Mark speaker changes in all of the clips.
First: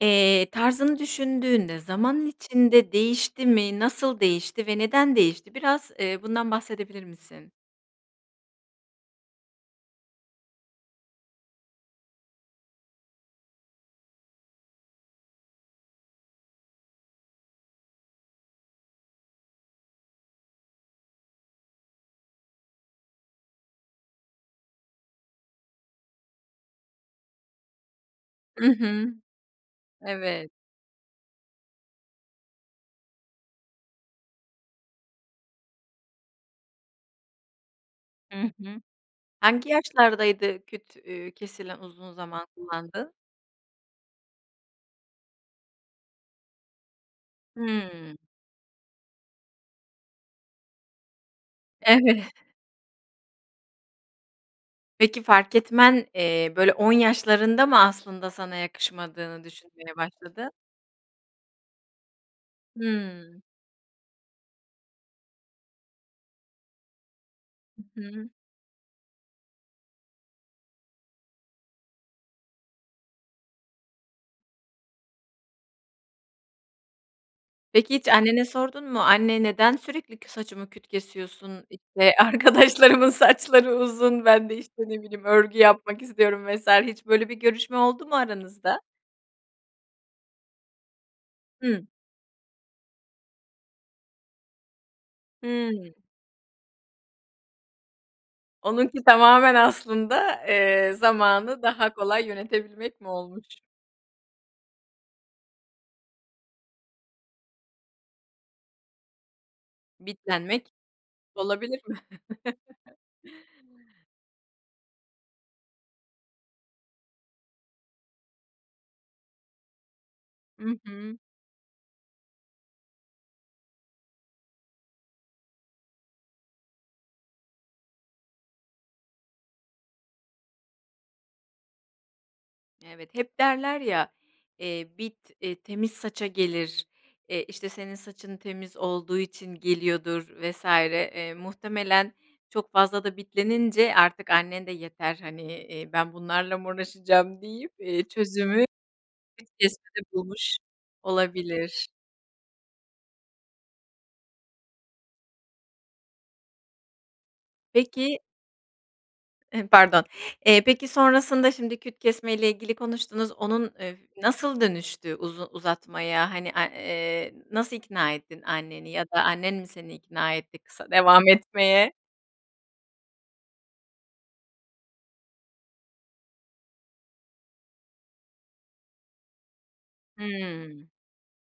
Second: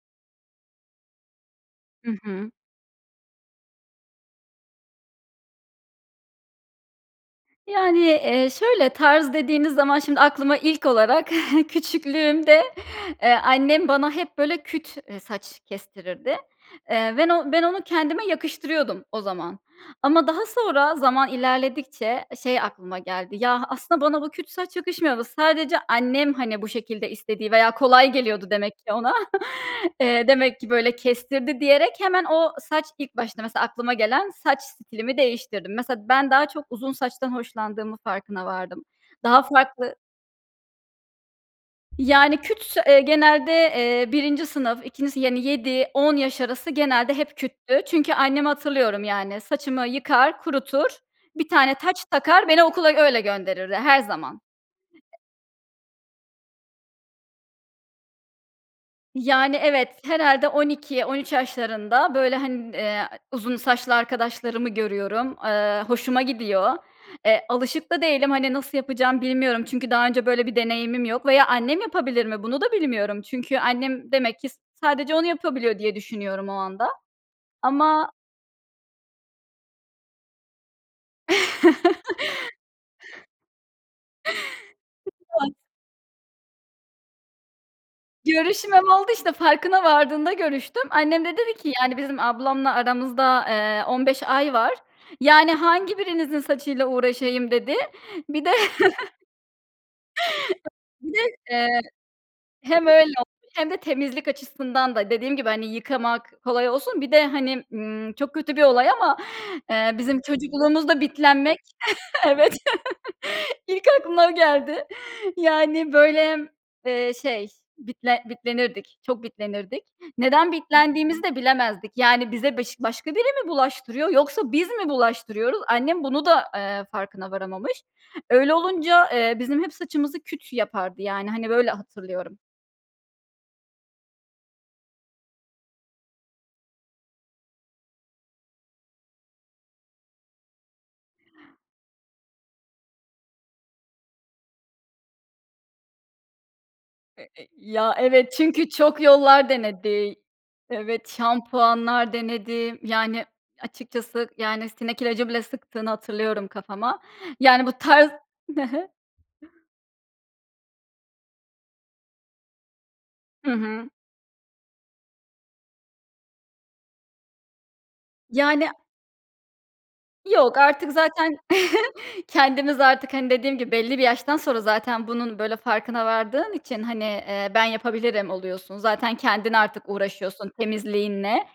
Speaker 1: Eee, tarzını düşündüğünde
Speaker 2: Hı
Speaker 1: zaman
Speaker 2: hı.
Speaker 1: içinde değişti mi? Nasıl değişti ve neden değişti? Biraz, eee, bundan bahsedebilir misin?
Speaker 2: Yani, eee, şöyle tarz dediğiniz zaman şimdi aklıma ilk olarak küçüklüğümde, eee, annem bana hep böyle küt, eee, saç kestirirdi. Eee, ven o ben onu kendime yakıştırıyordum o zaman ama daha sonra zaman ilerledikçe şey aklıma geldi. Ya, aslında bana bu küt saç yakışmıyor. Sadece annem, hani, bu şekilde istediği veya kolay geliyordu
Speaker 1: I
Speaker 2: demek ki
Speaker 1: hı.
Speaker 2: ona, eee,
Speaker 1: Evet.
Speaker 2: demek ki böyle kestirdi diyerek hemen o saç ilk başta, mesela, aklıma gelen saç stilimi değiştirdim. Mesela, ben daha çok uzun saçtan hoşlandığımın
Speaker 1: Hı
Speaker 2: farkına
Speaker 1: hı.
Speaker 2: vardım. Daha
Speaker 1: Hangi
Speaker 2: farklı
Speaker 1: yaşlardaydı küt, üüü, kesilen uzun
Speaker 2: Yani,
Speaker 1: zaman
Speaker 2: küts eee,
Speaker 1: kullandığın?
Speaker 2: genelde, eee, 1. sınıf, 2. sınıf, yani, 7-10 yaş arası genelde hep küttü. Çünkü
Speaker 1: Hıı.
Speaker 2: annemi hatırlıyorum, yani, saçımı yıkar, kurutur, bir tane taç
Speaker 1: Evet.
Speaker 2: takar, beni okula öyle gönderirdi her zaman.
Speaker 1: Peki, fark etmen, eee, böyle, 10 yaşlarında mı aslında sana yakışmadığını
Speaker 2: Yani, evet.
Speaker 1: düşünmeye
Speaker 2: Herhâlde
Speaker 1: başladın?
Speaker 2: 12-13 yaşlarında, böyle, hani, ııı,
Speaker 1: Hıı.
Speaker 2: uzun saçlı arkadaşlarımı görüyorum, eee, hoşuma gidiyor. Eee, alışık
Speaker 1: Hı
Speaker 2: da
Speaker 1: hı.
Speaker 2: değilim, hani, nasıl yapacağımı bilmiyorum. Çünkü daha önce böyle bir deneyimim yok veya annem yapabilir mi bunu da bilmiyorum. Çünkü annem demek ki sadece onu yapabiliyor diye düşünüyorum o anda
Speaker 1: Peki, hiç
Speaker 2: ama
Speaker 1: annene sordun mu? Anne, neden sürekli kü saçımı küt kesiyorsun? İşte arkadaşlarımın saçları uzun? Ben de, işte, ne bileyim,
Speaker 2: [unintelligible]
Speaker 1: örgü yapmak istiyorum vs. Hiç böyle bir görüşme oldu mu aranızda?
Speaker 2: Görüşmem oldu işte, farkına vardığımda görüştüm. Annem de dedi ki,
Speaker 1: Hıı.
Speaker 2: yani bizim ablamla aramızda, eee, 15 ay var. "Yani
Speaker 1: Hıı.
Speaker 2: hangi birinizin saçıyla uğraşayım" dedi. Bir de,
Speaker 1: Onunki tamamen aslında, eee,
Speaker 2: bir de,
Speaker 1: zamanı
Speaker 2: eee,
Speaker 1: daha kolay
Speaker 2: hem
Speaker 1: yönetebilmek
Speaker 2: öyle
Speaker 1: mi
Speaker 2: olmuş
Speaker 1: olmuş?
Speaker 2: hem de temizlik açısından da dediğim gibi, hani, yıkamak kolay olsun, bir de, hani, ımm, çok kötü bir olay ama, eee, bizim
Speaker 1: Bitlenmek
Speaker 2: çocukluğumuzda bitlenmek,
Speaker 1: olabilir mi?
Speaker 2: evet, ilk aklına o geldi. Yani, böyle, eee, şey bitle bitlenirdik, çok bitlenirdik. Neden
Speaker 1: I hı.
Speaker 2: bitlendiğimizi de bilemezdik. Yani, bize bış başka biri mi bulaştırıyor, yoksa biz mi bulaştırıyoruz? Annem bunu da, eee, farkına varamamış. Öyle olunca, eee, bizim hep saçımızı küt yapardı, yani, hani, böyle hatırlıyorum.
Speaker 1: Evet, hep derler ya, eee, bit, eee, temiz saça gelir, eee, işte, senin saçın temiz olduğu için geliyordur vs. eee, muhtemelen çok fazla da bitlenince artık annen de yeter, hani, eee, ben bunlarla mı
Speaker 2: E
Speaker 1: uğraşacağım
Speaker 2: e
Speaker 1: deyip,
Speaker 2: ya, evet,
Speaker 1: çözümü
Speaker 2: çünkü çok yollar
Speaker 1: küt kesmede
Speaker 2: denedi.
Speaker 1: bulmuş
Speaker 2: Evet,
Speaker 1: olabilir.
Speaker 2: şampuanlar denedi, yani, açıkçası, yani, sinek ilacı bile sıktığını hatırlıyorum kafama. Yani, bu tarz
Speaker 1: Peki
Speaker 2: Hı hı.
Speaker 1: Emm, pardon. Eee, peki, sonrasında şimdi küt kesmeyle ilgili konuştunuz,
Speaker 2: Hı
Speaker 1: onun,
Speaker 2: hı.
Speaker 1: eee, nasıl dönüştü uzu uzatmaya, hani, a eee, nasıl ikna ettin
Speaker 2: Yani
Speaker 1: anneni, ya da annen mi seni ikna
Speaker 2: Yok,
Speaker 1: etti kısa
Speaker 2: artık
Speaker 1: devam
Speaker 2: zaten
Speaker 1: etmeye?
Speaker 2: kendimiz artık, hani, dediğim gibi belli bir yaştan sonra zaten bunun böyle farkına vardığın için, hani, eee, ben yapabilirim oluyorsun. Zaten kendin artık uğraşıyorsun
Speaker 1: Hıı.
Speaker 2: temizliğinle.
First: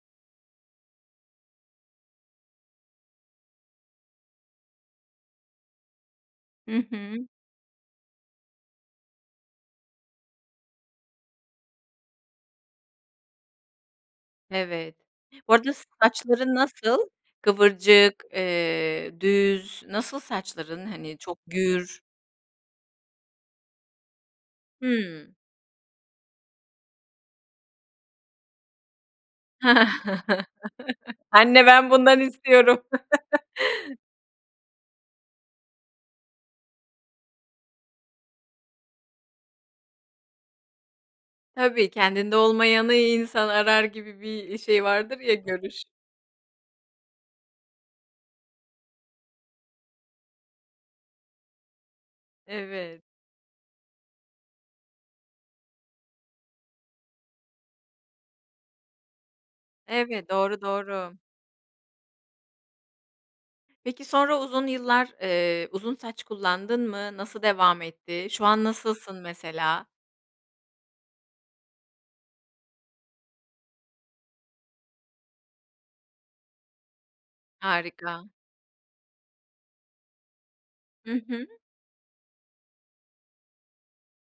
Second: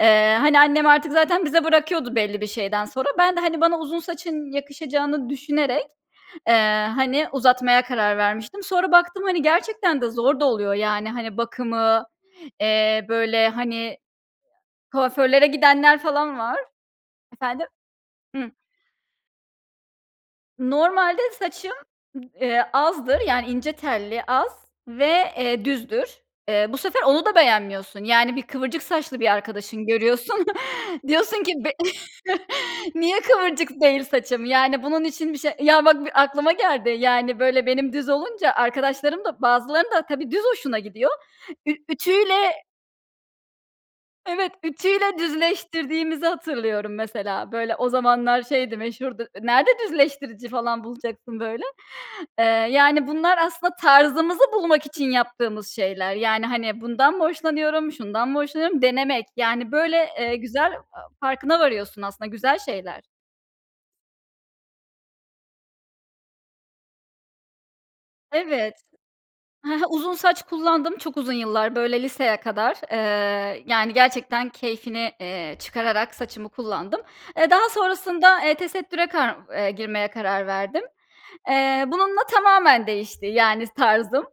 Speaker 2: Eee, hani, annem artık zaten bize bırakıyordu belli bir şeyden sonra. Ben de, hani, bana uzun saçın yakışacağını düşünerek,
Speaker 1: Hı
Speaker 2: eee, hani,
Speaker 1: hı.
Speaker 2: uzatmaya karar vermiştim. Sonra baktım, hani, gerçekten de zor da oluyor. Yani, hani, bakımı, eee, böyle, hani,
Speaker 1: Evet.
Speaker 2: kuaförlere
Speaker 1: Bu arada
Speaker 2: gidenler falan
Speaker 1: saçların
Speaker 2: var.
Speaker 1: nasıl,
Speaker 2: Efendim?
Speaker 1: kıvırcık,
Speaker 2: Hıh.
Speaker 1: eee, düz, nasıl saçların, hani,
Speaker 2: Normalde
Speaker 1: çok
Speaker 2: saçım,
Speaker 1: gür?
Speaker 2: eee, azdı, yani, ince telli, az ve,
Speaker 1: Hıı.
Speaker 2: eee, düzdür. Eee, bu sefer onu da beğenmiyorsun. Yani, bir kıvırcık saçlı bir arkadaşını görüyorsun, diyorsun ki,
Speaker 1: Anne
Speaker 2: be
Speaker 1: ben bundan istiyorum.
Speaker 2: niye kıvırcık değil saçım? Yani, bunun için bir şey Ya, bak, bir aklıma geldi. Yani, böyle benim düz olunca, arkadaşlarım da, bazılarının da tabii düz hoşuna gidiyor. Ü
Speaker 1: Tabii, kendinde
Speaker 2: ütüyle
Speaker 1: olmayanı insan arar gibi
Speaker 2: Evet,
Speaker 1: bir şey
Speaker 2: ütüyle
Speaker 1: vardır ya, görüş.
Speaker 2: düzleştirdiğimizi hatırlıyorum, mesela. Böyle, o zamanlar şeydi, meşhurdu. E, nerede düzleştirici falan bulacaksın böyle? Eee,
Speaker 1: Evet.
Speaker 2: yani, bunlar aslında tarzımızı bulmak için yaptığımız şeyler. Yani, hani, bundan mı hoşlanıyorum, şundan mı hoşlanıyorum, denemek. Yani, böyle,
Speaker 1: Evet.
Speaker 2: eee,
Speaker 1: Doğru,
Speaker 2: güzel
Speaker 1: doğru.
Speaker 2: farkına varıyorsun aslında. Güzel şeyler.
Speaker 1: Peki, sonra uzun yıllar, eee, uzun saç kullandın mı? Nasıl devam etti, şu an
Speaker 2: Evet.
Speaker 1: nasılsın,
Speaker 2: Hı hı,
Speaker 1: mesela?
Speaker 2: uzun saç kullandım çok uzun yıllar, böyle, liseye kadar. Eee, yani, gerçekten keyfini, eee, çıkararak saçımı kullandım. Eee, daha
Speaker 1: Harika.
Speaker 2: sonrasında, eee, tesettüre kar eee, girmeye karar verdim.
Speaker 1: I hı.
Speaker 2: Eee, bununla tamamen değişti, yani, tarzım.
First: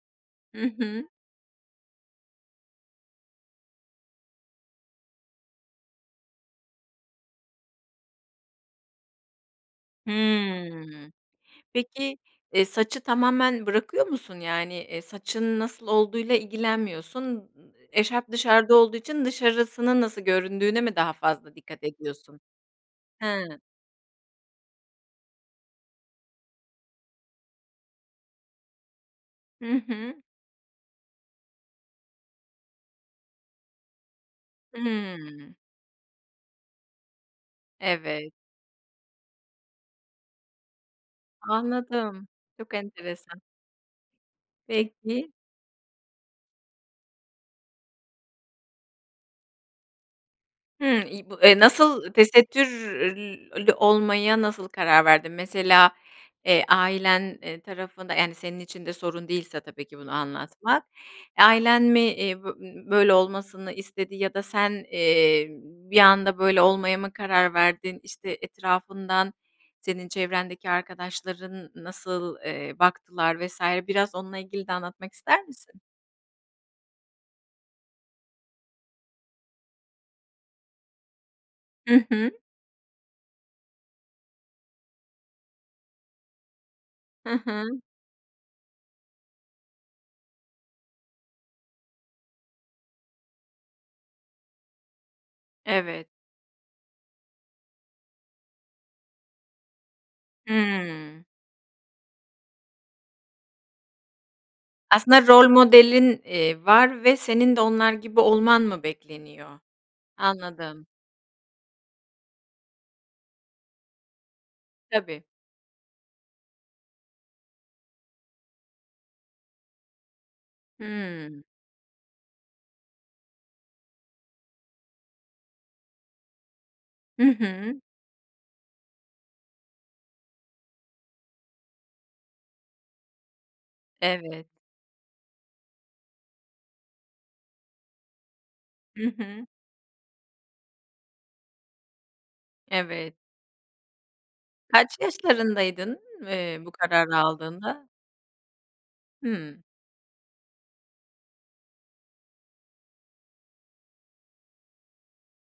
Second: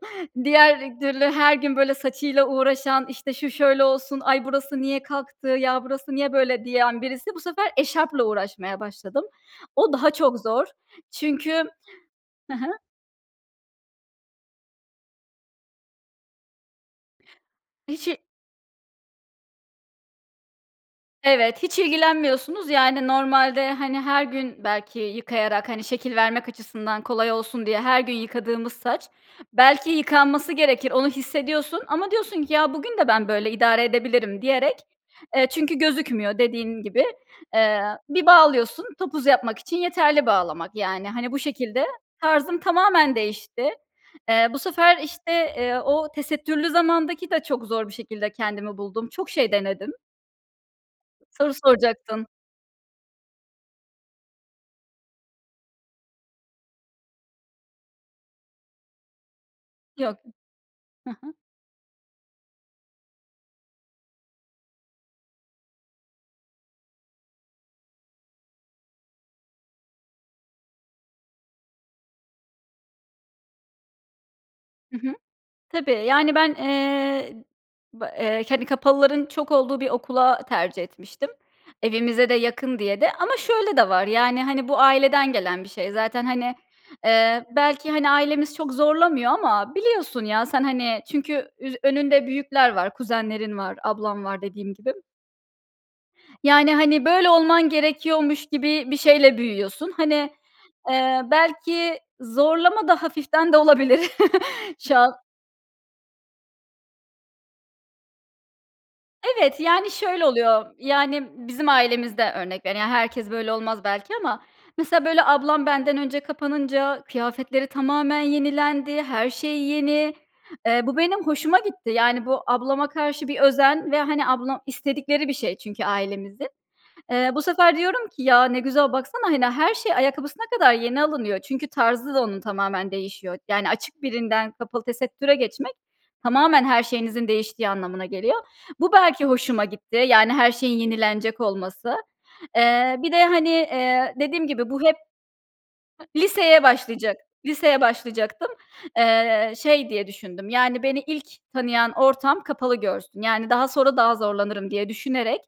Speaker 1: Hı
Speaker 2: Diğer
Speaker 1: hı.
Speaker 2: türlü her gün, böyle, saçıyla uğraşan, işte, şu şöyle olsun, ay, burası niye kalktı ya, burası niye böyle diyen birisi, bu sefer eşarpla uğraşmaya başladım. O daha çok zor.
Speaker 1: Hımm.
Speaker 2: Çünkü
Speaker 1: Peki,
Speaker 2: Hı
Speaker 1: eee,
Speaker 2: hı.
Speaker 1: saçı tamamen bırakıyor musun? Yani, eee, saçın nasıl olduğuyla ilgilenmiyorsun, ııı,
Speaker 2: Hiç i
Speaker 1: eşarp dışarıda olduğu için dışarısının nasıl göründüğüne mi daha fazla
Speaker 2: Evet, hiç
Speaker 1: dikkat ediyorsun?
Speaker 2: ilgilenmiyorsunuz, yani,
Speaker 1: Hıı.
Speaker 2: normalde, hani, her gün belki yıkayarak, hani, şekil vermek açısından kolay olsun diye, her gün yıkadığımız saç
Speaker 1: Hı
Speaker 2: belki
Speaker 1: hı.
Speaker 2: yıkanması gerekir, onu hissediyorsun ama diyorsun ki, ya, bugün de ben böyle idare edebilirim diyerek eee,
Speaker 1: Hıı.
Speaker 2: çünkü gözükmüyor, dediğim gibi. Eee, bir
Speaker 1: Evet.
Speaker 2: bağlıyorsun, topuz yapmak için yeterli bağlamak. Yani, hani, bu şekilde
Speaker 1: Anladım,
Speaker 2: tarzım
Speaker 1: çok
Speaker 2: tamamen
Speaker 1: enteresan.
Speaker 2: değişti. Eee, bu sefer,
Speaker 1: Peki.
Speaker 2: işte, eee, o tesettürlü zamandaki de çok zor bir şekilde kendimi buldum, çok şey denedim.
Speaker 1: Hımm, i bu,
Speaker 2: Soru
Speaker 1: eee, nasıl
Speaker 2: soracaktın.
Speaker 1: tesettür ül lü olmaya nasıl karar verdin? Mesela, eee, ailen, eee, tarafında yani, senin için de sorun değilse tabii ki bunu
Speaker 2: Yok.
Speaker 1: anlatmak,
Speaker 2: Ha ha.
Speaker 1: ailen mi, eee, bö ö böyle olmasını istedi ya da sen, eee, bir anda böyle olmaya mı karar verdin? İşte, etrafından senin çevrendeki arkadaşların nasıl, eee, baktılar vs. biraz onunla ilgili de
Speaker 2: Hı
Speaker 1: anlatmak
Speaker 2: hı.
Speaker 1: ister misin?
Speaker 2: Tabii, yani, ben, eee, ba eee, hani, kapalıların çok olduğu bir okula tercih etmiştim
Speaker 1: Hı
Speaker 2: evimize
Speaker 1: hı.
Speaker 2: de yakın diye de. Ama şöyle de var yani, hani, bu aileden gelen bir şey. Zaten, hani,
Speaker 1: Hı
Speaker 2: eee,
Speaker 1: hı.
Speaker 2: belki, hani, ailemiz çok zorlamıyor ama biliyorsun ya sen, hani, çünkü üz önünde büyükler var, kuzenlerin var, ablam var dediğim gibi.
Speaker 1: Evet.
Speaker 2: Yani, hani böyle olman gerekiyormuş gibi bir şeyle büyüyorsun. Hani, eee,
Speaker 1: Hıı.
Speaker 2: belki zorlama da hafiften de olabilir. Şu an
Speaker 1: Aslında rol modelin, eee, var ve senin de onlar gibi olman mı bekleniyor?
Speaker 2: Evet, yani, şöyle oluyor.
Speaker 1: Anladım.
Speaker 2: Yani, bizim ailemizde örnek vere yani herkes böyle olmaz belki ama. Mesela,
Speaker 1: Tabii.
Speaker 2: böyle, ablam benden önce kapanınca kıyafetleri tamamen yenilendi, her şey yeni. Eee, bu benim
Speaker 1: Hıı.
Speaker 2: hoşuma gitti. Yani bu ablama karşı bir özen ve, hani, ablam istedikleri bir şey çünkü ailemizin.
Speaker 1: Hı
Speaker 2: Eee, bu sefer
Speaker 1: hı.
Speaker 2: diyorum ki: "Ya, ne güzel baksana, hani, her şey ayakkabısına kadar yeni alınıyor." Çünkü tarzı da onun tamamen değişiyor. Yani açık
Speaker 1: Evet.
Speaker 2: birinden kapalı tesettüre geçmek tamamen her şeyinizin değiştiği anlamına geliyor. Bu
Speaker 1: Hı
Speaker 2: belki
Speaker 1: hı.
Speaker 2: hoşuma gitti yani her şeyin yenilenecek olması. Eee, bir
Speaker 1: Evet.
Speaker 2: de, hani, eee, dediğim gibi, bu hep
Speaker 1: Kaç yaşlarındaydın, eee,
Speaker 2: Liseye
Speaker 1: bu
Speaker 2: başlayacak
Speaker 1: kararı
Speaker 2: liseye
Speaker 1: aldığında?
Speaker 2: başlayacaktım. Eee,
Speaker 1: Hıı.
Speaker 2: şey diye düşündüm, yani, beni ilk tanıyan ortam kapalı görsün. Yani, daha sonra daha zorlanırım diye düşünerek,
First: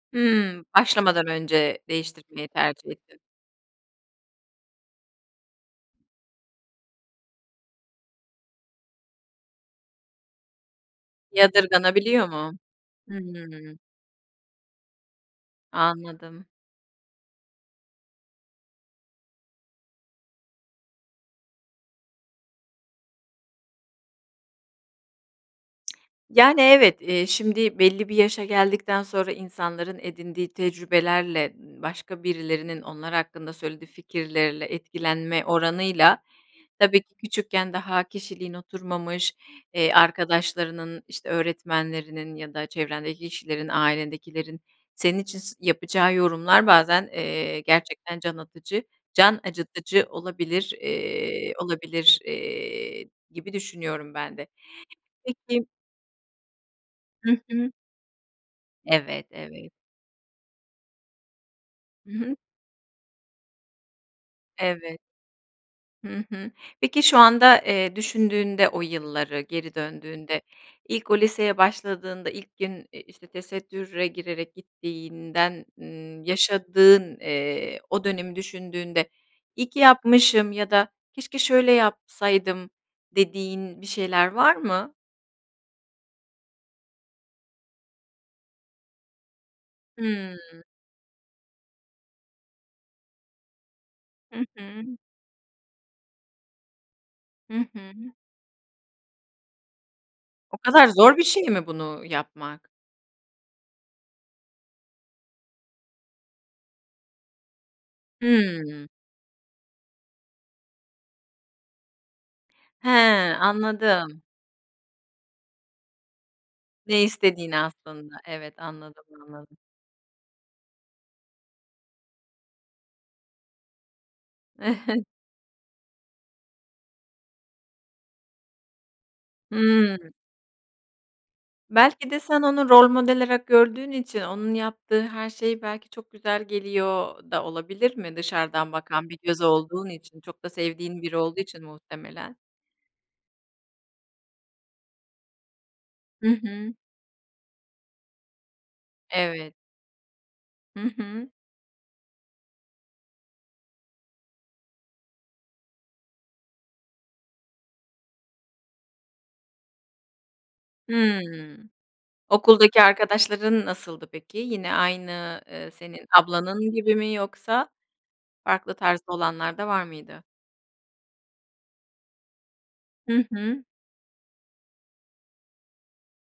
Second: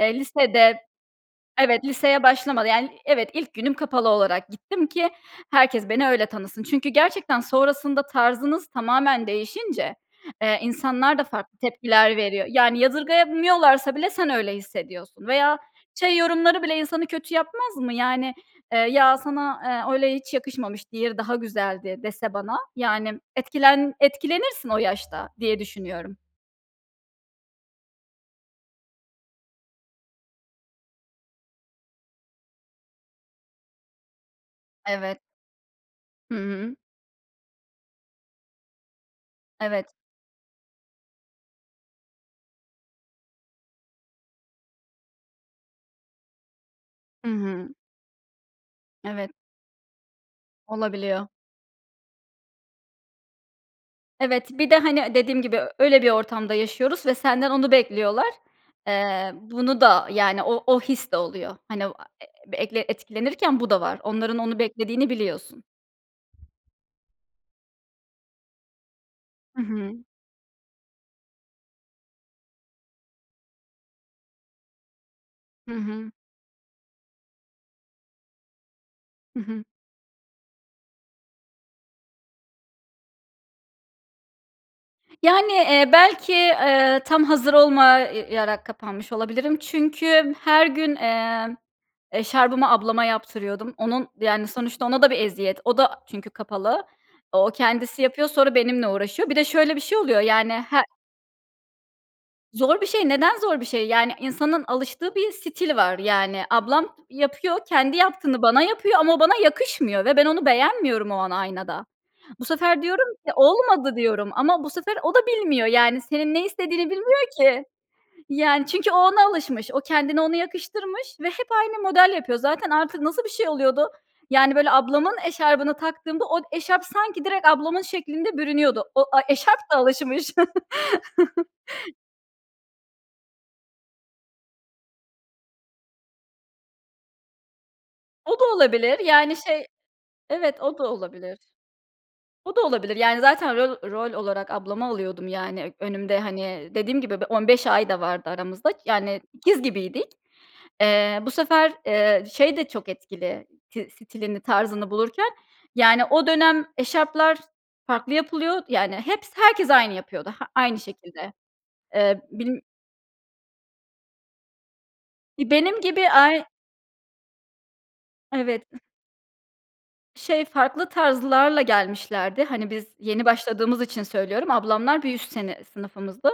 Speaker 2: eee,
Speaker 1: Hımm,
Speaker 2: lisede
Speaker 1: başlamadan önce
Speaker 2: Evet, liseye
Speaker 1: değiştirtmeyi
Speaker 2: başlamadan,
Speaker 1: tercih
Speaker 2: yani
Speaker 1: ettin.
Speaker 2: Evet, ilk günüm kapalı olarak gittim ki herkes beni öyle tanısın. Çünkü gerçekten sonrasında tarzınız tamamen değişince, eee, insanlar da farklı tepkiler
Speaker 1: Yadırganabiliyor
Speaker 2: veriyor.
Speaker 1: mu?
Speaker 2: Yani,
Speaker 1: Hıı.
Speaker 2: yadırgayamıyorlarsa bile sen öyle hissediyorsun. Veya şey
Speaker 1: Anladım.
Speaker 2: yorumları bile insanı kötü yapmaz mı? Yani, eee, "Ya, sana, eee öyle hiç yakışmamış, diğeri daha güzeldi." dese bana, yani m etkilen etkilenirsin o yaşta diye düşünüyorum.
Speaker 1: Yani, evet, eee, şimdi, belli bir yaşa geldikten sonra insanların edindiği tecrübelerle, ııı, başka birilerinin onlar hakkında söylediği fikirlerle
Speaker 2: Evet.
Speaker 1: etkilenme oranıyla,
Speaker 2: Hı hı.
Speaker 1: tabii ki küçükken daha kişiliğin oturmamış, eee,
Speaker 2: Evet.
Speaker 1: arkadaşlarının, işte, öğretmenlerinin ya da çevrendeki kişilerin, ailendekilerin, senin için s yapacağı yorumlar bazen,
Speaker 2: I
Speaker 1: eee,
Speaker 2: hı.
Speaker 1: gerçekten can atıcı
Speaker 2: Evet.
Speaker 1: can acıtıcı olabilir
Speaker 2: Olabiliyor.
Speaker 1: eee, olabilir, eee, gibi düşünüyorum ben
Speaker 2: Evet,
Speaker 1: de.
Speaker 2: bir de, hani, eee, dediğim gibi,
Speaker 1: Peki
Speaker 2: ö öyle bir ortamda yaşıyoruz ve
Speaker 1: Hı
Speaker 2: senden
Speaker 1: hı.
Speaker 2: onu bekliyorlar.
Speaker 1: Evet,
Speaker 2: Eee,
Speaker 1: evet.
Speaker 2: bunu da yani o o his de oluyor. Hani, o a
Speaker 1: Hı
Speaker 2: eee,
Speaker 1: hı.
Speaker 2: ekle etkilenirken bu da var. Onların onu
Speaker 1: Evet.
Speaker 2: beklediğini biliyorsun.
Speaker 1: Hı hı. Peki şu anda, eee, düşündüğünde o yılları,
Speaker 2: I
Speaker 1: geri
Speaker 2: hı.
Speaker 1: döndüğünde, ilk o liseye başladığında ilk gün, eee, işte, tesettüre girerek gittiğinden,
Speaker 2: Hı hı.
Speaker 1: ııı, yaşadığın, eee, o dönemi düşündüğünde,
Speaker 2: I hı.
Speaker 1: "İyi ki yapmışım ya da keşke şöyle yapsaydım." dediğin bir şeyler var mı?
Speaker 2: Yani, eee, belki, eee, tam hazır olma ya yarak kapanmış olabilirim. Çünkü m
Speaker 1: Hıı.
Speaker 2: her gün, emm, eşarbımı ablama yaptırıyordum. Onun
Speaker 1: Hı
Speaker 2: yani, sonuçta
Speaker 1: hı.
Speaker 2: ona da bir eziyet. O da çünkü kapalı. O
Speaker 1: Hı
Speaker 2: kendisi
Speaker 1: hı.
Speaker 2: yapıyor, sonra benimle uğraşıyor. Bir de şöyle bir şey oluyor yani,
Speaker 1: O
Speaker 2: her
Speaker 1: kadar zor bir şey mi bunu yapmak?
Speaker 2: Zor bir şey. Neden zor bir şey? Yani insanın alıştığı bir stil var. Yani ablam yapıyor, kendi yaptığını bana
Speaker 1: Hıı.
Speaker 2: yapıyor ama o bana yakışmıyor ve ben onu beğenmiyorum o an aynada. Bu sefer
Speaker 1: He,
Speaker 2: diyorum ki: "Olmadı."
Speaker 1: anladım.
Speaker 2: diyorum ama bu sefer o da bilmiyor. Yani senin ne istediğini
Speaker 1: Ne
Speaker 2: bilmiyor
Speaker 1: istediğini
Speaker 2: ki.
Speaker 1: aslında. Evet,
Speaker 2: Yani çünkü o
Speaker 1: anladım,
Speaker 2: ona
Speaker 1: anladım.
Speaker 2: alışmış, o kendine onu yakıştırmış ve hep aynı model yapıyor. Zaten artık nasıl bir şey oluyordu? Yani, böyle, ablamın eşarbını taktığımda od eşarp sanki direkt ablamın şeklinde bürünüyordu. O, a eşarp da
Speaker 1: Hıı.
Speaker 2: alışmış.
Speaker 1: Belki de sen onu rol model arak gördüğün için onun yaptığı her şey belki çok güzel geliyor da olabilir mi?
Speaker 2: O da
Speaker 1: Dışarıdan
Speaker 2: olabilir,
Speaker 1: bakan bir
Speaker 2: yani,
Speaker 1: göz
Speaker 2: şey
Speaker 1: olduğun için, çok da
Speaker 2: Evet, o da
Speaker 1: sevdiğin biri olduğu
Speaker 2: olabilir.
Speaker 1: için muhtemelen.
Speaker 2: O da olabilir, yani, zaten rol rol olarak ablamı alıyordum, yani, önümde,
Speaker 1: Hı
Speaker 2: hani,
Speaker 1: hı.
Speaker 2: dediğim gibi bir 15 ay da vardı aramızda k yani,
Speaker 1: Evet.
Speaker 2: ikiz gibiydik.
Speaker 1: Hı
Speaker 2: Eee,
Speaker 1: hı.
Speaker 2: bu sefer, eee, şey de çok etkili, ti stilini, tarzını bulurken, yani, o dönem eşarplar farklı yapılıyor, yani, heps herkes aynı yapıyordu, ha aynı
Speaker 1: Hıı.
Speaker 2: şekilde. Ee, bilIm
Speaker 1: Okuldaki arkadaşların nasıldı peki? Yine aynı,
Speaker 2: İii,
Speaker 1: eee,
Speaker 2: benim
Speaker 1: senin
Speaker 2: gibi ay
Speaker 1: ablanın gibi mi yoksa
Speaker 2: Evet.
Speaker 1: farklı tarzda olanlar da var mıydı?
Speaker 2: Şey, farklı tarzlarla gelmişlerdi. Hani, biz
Speaker 1: Hı
Speaker 2: yeni
Speaker 1: hı.
Speaker 2: başladığımız için söylüyorum. Ablamlar bir üst sene sınıfımızdı.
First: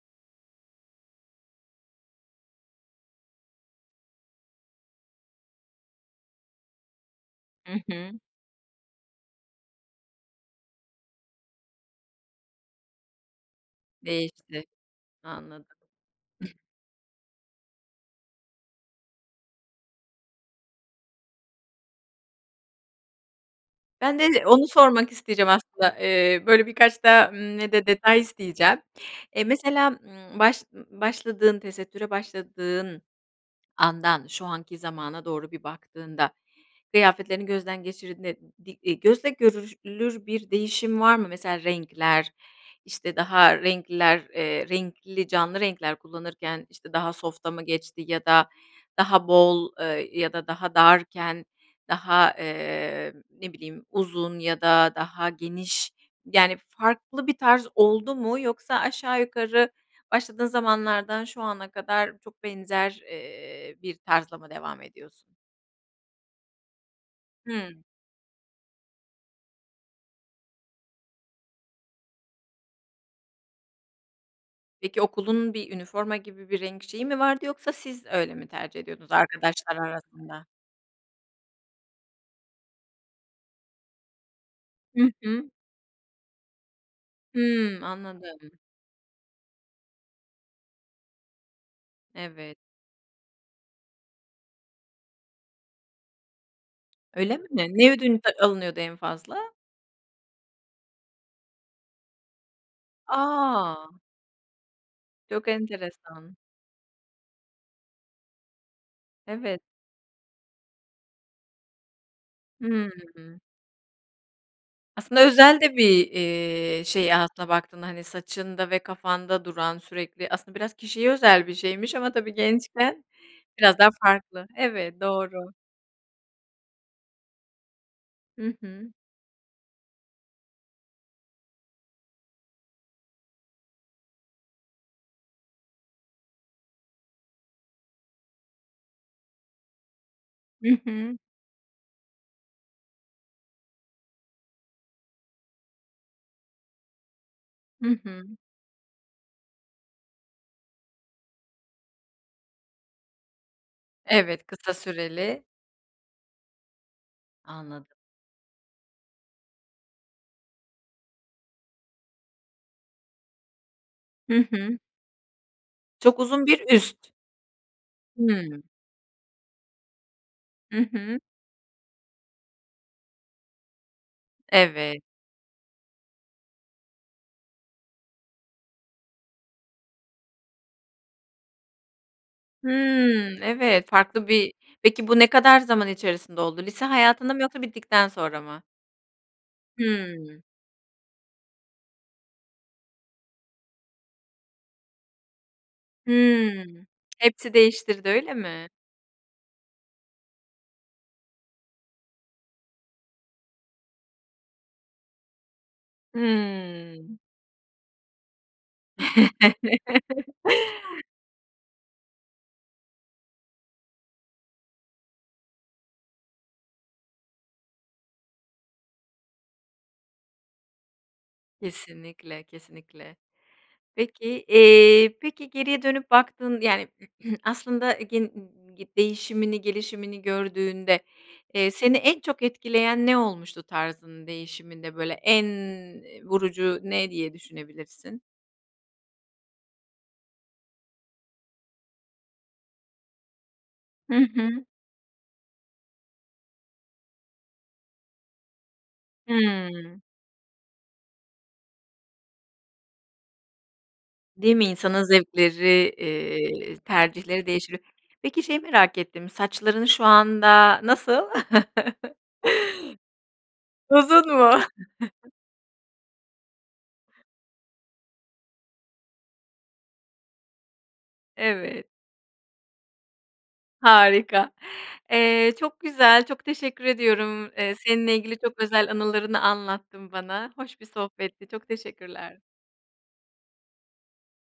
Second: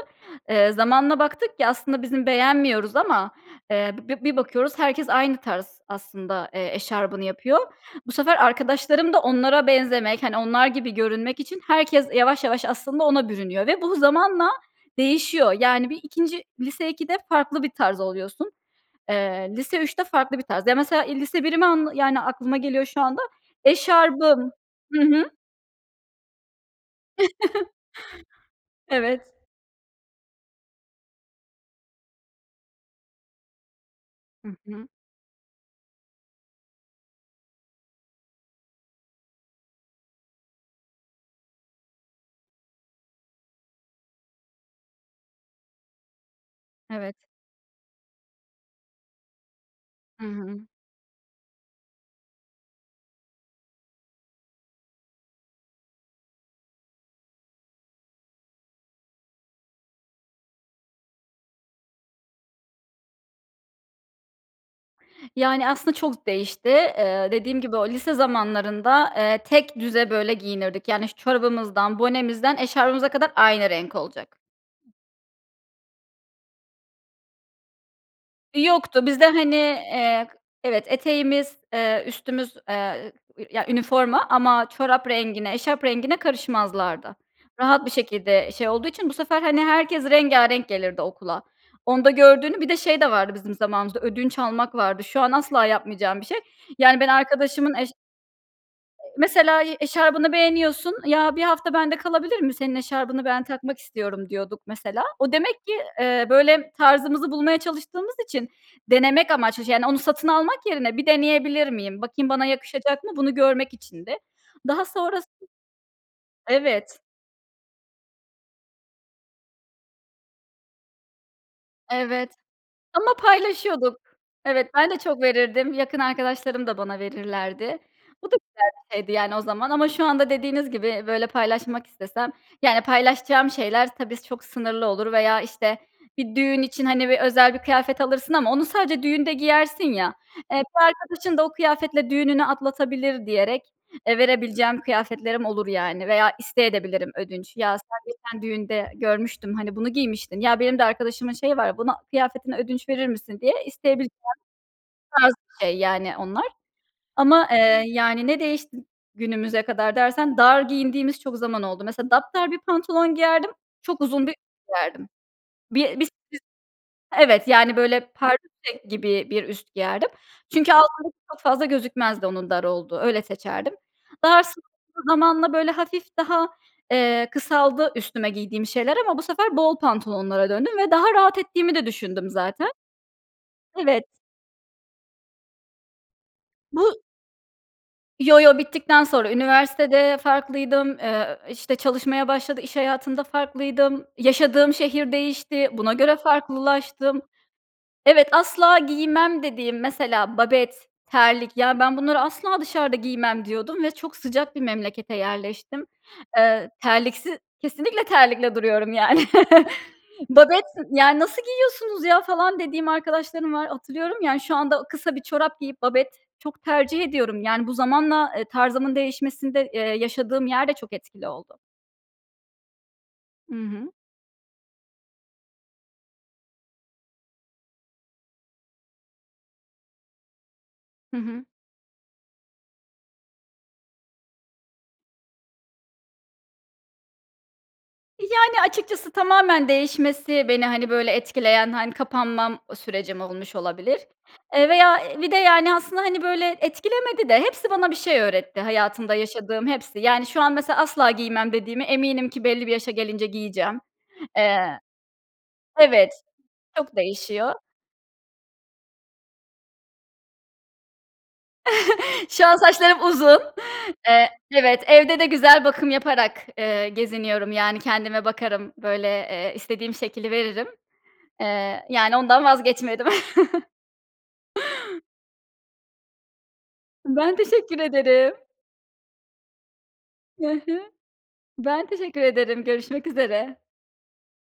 Speaker 2: Eee, zamanla baktık ki aslında bizim beğenmiyoruz ama, eee, b bi bir bakıyoruz herkes aynı tarz aslında, eee, eşarbını yapıyor.
Speaker 1: I
Speaker 2: Bu
Speaker 1: hı.
Speaker 2: sefer arkadaşlarım da onlara benzemek hani onlar gibi görünmek için herkes yavaş yavaş aslında ona bürünüyor ve bu zamanla
Speaker 1: Değişti.
Speaker 2: değişiyor.
Speaker 1: Anladım.
Speaker 2: Yani, bir ikinci lise 2'de farklı bir tarz oluyorsun. Eee, lise 3'te farklı bir tarz. Ya, mesela, iii, lise 1'imi anla yani aklıma geliyor şu anda.
Speaker 1: Ben de de
Speaker 2: Eşarbım
Speaker 1: onu
Speaker 2: hı
Speaker 1: sormak
Speaker 2: hı.
Speaker 1: isteyeceğim aslında. Eee, böyle, birkaç daha, ımm, ne de detay isteyeceğim.
Speaker 2: Evet.
Speaker 1: Eee, mesela, ımm, baş ııı, başladığın tesettüre başladığın andan şu
Speaker 2: Hı
Speaker 1: anki
Speaker 2: hı.
Speaker 1: zamana doğru bir baktığında, kıyafetlerini gözden geçirdiğinde di eee, gözle görülür bir değişim var mı? Mesela renkler, işte, daha renkliler, eee, renkli, canlı renkler kullanırken, işte, daha
Speaker 2: Evet.
Speaker 1: soft'a mı geçti ya da daha bol, eee,
Speaker 2: I
Speaker 1: ya da
Speaker 2: hı.
Speaker 1: daha darken; daha, eee, ne bileyim, uzun ya da daha geniş yani farklı bir tarz oldu mu? Yoksa aşağı yukarı başladığın zamanlardan şu ana kadar çok benzer, eee, bir tarzla mı devam ediyorsun?
Speaker 2: Yani, aslında çok değişti, eee, dediğim gibi,
Speaker 1: Hıı.
Speaker 2: o lise zamanlarında, eee, tekdüze böyle giyinirdik yani, iş çorabımızdan, bonemizden eşarbımıza kadar aynı renk olacak.
Speaker 1: Peki okulun bir üniforma gibi bir renk şeyi mi vardı yoksa siz öyle mi tercih
Speaker 2: Yoktu,
Speaker 1: ediyordunuz
Speaker 2: bizde, hani,
Speaker 1: arkadaşlar
Speaker 2: eee, k
Speaker 1: arasında?
Speaker 2: Evet, eteğimiz, eee, üstümüz, eee, ı vir yani, üniforma ama çorap
Speaker 1: Hı hı.
Speaker 2: rengine, eşarp rengine karışmazlardı.
Speaker 1: Hıı,
Speaker 2: Rahat bir şekilde, eee,
Speaker 1: anladım.
Speaker 2: şey olduğu için bu sefer, hani, herkes rengârenk gelirdi okula. Onda
Speaker 1: Evet.
Speaker 2: gördüğünü Bir de şey de vardı bizim zamanımızda ödünç almak vardı. Şu an asla yapmayacağım bir şey. Yani ben
Speaker 1: Öyle mi?
Speaker 2: arkadaşımın eş
Speaker 1: Ne ödünç a alınıyordu en
Speaker 2: Eee,
Speaker 1: fazla?
Speaker 2: mesela i eşarbını beğeniyorsun, "Ya, 1 hafta bende kalabilir mi? Senin eşarbını ben takmak
Speaker 1: A!
Speaker 2: istiyorum." diyorduk mesela. O
Speaker 1: Çok
Speaker 2: demek ki, eee,
Speaker 1: enteresan.
Speaker 2: böyle tarzımızı bulmaya çalıştığımız için denemek
Speaker 1: Evet.
Speaker 2: amaçlı, çış yani onu satın almak yerine bir deneyebilir miyim, bakayım bana
Speaker 1: Hıı.
Speaker 2: yakışacak mı, bunu görmek içindi. Daha
Speaker 1: Aslında
Speaker 2: sonras
Speaker 1: özel de bir, eee,
Speaker 2: Evet.
Speaker 1: şey aslında baktığında, hani, saçında ve kafanda duran sürekli, aslında biraz kişiye özel bir şeymiş ama
Speaker 2: Evet.
Speaker 1: tabii, gençken
Speaker 2: Ama
Speaker 1: biraz daha
Speaker 2: paylaşıyorduk.
Speaker 1: farklı.
Speaker 2: Evet, ben de
Speaker 1: Evet,
Speaker 2: çok
Speaker 1: doğru.
Speaker 2: verirdim. Yakın arkadaşlarım da bana verirlerdi. Bu da
Speaker 1: Hı
Speaker 2: güzel
Speaker 1: hı.
Speaker 2: bir şeydi, yani, o zaman ama şu anda dediğiniz gibi, böyle paylaşmak istesem yani paylaşacağım şeyler s tabii çok sınırlı olur veya, işte, bir düğün için hani bir özel bir kıyafet alırsın ama onu sadece düğünde giyersin ya. Eee,
Speaker 1: Hı
Speaker 2: bir
Speaker 1: hı.
Speaker 2: arkadaşın da o kıyafetle düğününü atlatabilir diyerek, eee, verebileceğim kıyafetlerim olur, yani, veya isteyebilirim de ödünç. "Ya, sen
Speaker 1: Hı
Speaker 2: bir
Speaker 1: hı.
Speaker 2: sen düğünde görmüştüm, hani bunu giymiştin. Ya, benim de arkadaşımın şeyi var. Bunu kıyafetini ödünç verir misin?" diye isteyebileceğim
Speaker 1: Evet, kısa
Speaker 2: tarz
Speaker 1: süreli.
Speaker 2: bir şey yani onlar. Ama, eee,
Speaker 1: Anladım.
Speaker 2: yani ne değişti günümüze kadar dersen, dar giyindiğimiz çok zaman oldu. Mesela dapdar bir pantolon giyerdim, çok uzun bir
Speaker 1: Hı hı.
Speaker 2: giyerdim. Bir elbis [unintelligible]
Speaker 1: Çok uzun bir üst.
Speaker 2: Evet, yani, böyle
Speaker 1: Hıı.
Speaker 2: pardösü gibi bir üst giyerdim çünkü
Speaker 1: Hı
Speaker 2: altım
Speaker 1: hı.
Speaker 2: çok fazla gözükmezdi onun dar olduğu, öyle seçerdim. Daha so
Speaker 1: Evet.
Speaker 2: zamanla böyle hafif daha, eee, kısaldı üstüme giydiğim şeyler ama bu sefer bol pantolonlara döndüm ve daha rahat ettiğimi de düşündüm zaten.
Speaker 1: Hımm, evet,
Speaker 2: Evet.
Speaker 1: farklı bir Peki bu ne kadar zaman içerisinde oldu? Lise
Speaker 2: Bu
Speaker 1: hayatında mı yoksa bittikten
Speaker 2: Yo,
Speaker 1: sonra
Speaker 2: yo,
Speaker 1: mı?
Speaker 2: bittikten sonra. Üniversitede
Speaker 1: Hıı.
Speaker 2: farklıydım, eee, ööö, işte çalışmaya başladı, iş hayatında farklıydım, yaşadığım şehir değişti, buna göre
Speaker 1: Hıı,
Speaker 2: farklılaştım.
Speaker 1: hepsi değiştirdi,
Speaker 2: Evet,
Speaker 1: öyle mi?
Speaker 2: asla giymem dediğim mesela babet, terlik ya ben bunları asla dışarıda giymem diyordum ve çok sıcak bir memlekete yerleştim. Eee,
Speaker 1: Hıı.
Speaker 2: terliksiz kesinlikle terlikle duruyorum yani. Babet ı yani, nasıl giyiyorsunuz ya, falan dediğim arkadaşlarım var, hatırlıyorum. Yani, şu anda ı kısa bir çorap giyip babet çok tercih ediyorum. Yani bu zamanla, eee, tarzımın değişmesinde, eee, yaşadığım yer de çok etkili oldu.
Speaker 1: Kesinlikle, kesinlikle.
Speaker 2: I hı.
Speaker 1: Peki, eee, peki geriye dönüp baktığın yani, aslında gen ııı, gi değişimini, gelişimini gördüğünde,
Speaker 2: Hı hı.
Speaker 1: eee, seni en çok etkileyen ne olmuştu tarzının değişiminde böyle en, eee, vurucu ne diye düşünebilirsin?
Speaker 2: Yani, açıkçası tamamen değişmesi beni, hani, böyle etkileyen, hani, kapanmam, o sürecim olmuş olabilir.
Speaker 1: Hı hı.
Speaker 2: Eee, veya, eee, bir de yani aslında, hani, böyle, etkilemedi de hepsi bana bir şey öğretti, hayatımda yaşadığım
Speaker 1: Hıı.
Speaker 2: hepsi. Yani, şu an mesela asla giymem dediğimi eminim ki belli bir yaşa gelince giyeceğim.
Speaker 1: Değil mi,
Speaker 2: Eee
Speaker 1: insanın zevkleri,
Speaker 2: Evet.
Speaker 1: eee,
Speaker 2: Çok
Speaker 1: tercihleri
Speaker 2: değişiyor.
Speaker 1: değişebilir. Peki şeyi merak ettim, saçların şu anda nasıl?
Speaker 2: Şu an saçlarım uzun.
Speaker 1: Uzun
Speaker 2: Eee,
Speaker 1: mu?
Speaker 2: evet. Evde de güzel bakım yaparak, eee, geziniyorum yani kendime bakarım, böyle, eee, istediğim şekli veririm. Eee,
Speaker 1: Evet.
Speaker 2: yani ondan vazgeçmedim.
Speaker 1: Harika. Eee, çok güzel, çok teşekkür
Speaker 2: Ben
Speaker 1: ediyorum. Eee,
Speaker 2: teşekkür
Speaker 1: seninle
Speaker 2: ederim.
Speaker 1: ilgili çok özel anılarını anlattın bana.
Speaker 2: Hı
Speaker 1: Hoş bir
Speaker 2: hı.
Speaker 1: sohbetti, çok
Speaker 2: Ben teşekkür
Speaker 1: teşekkürler.
Speaker 2: ederim, görüşmek üzere.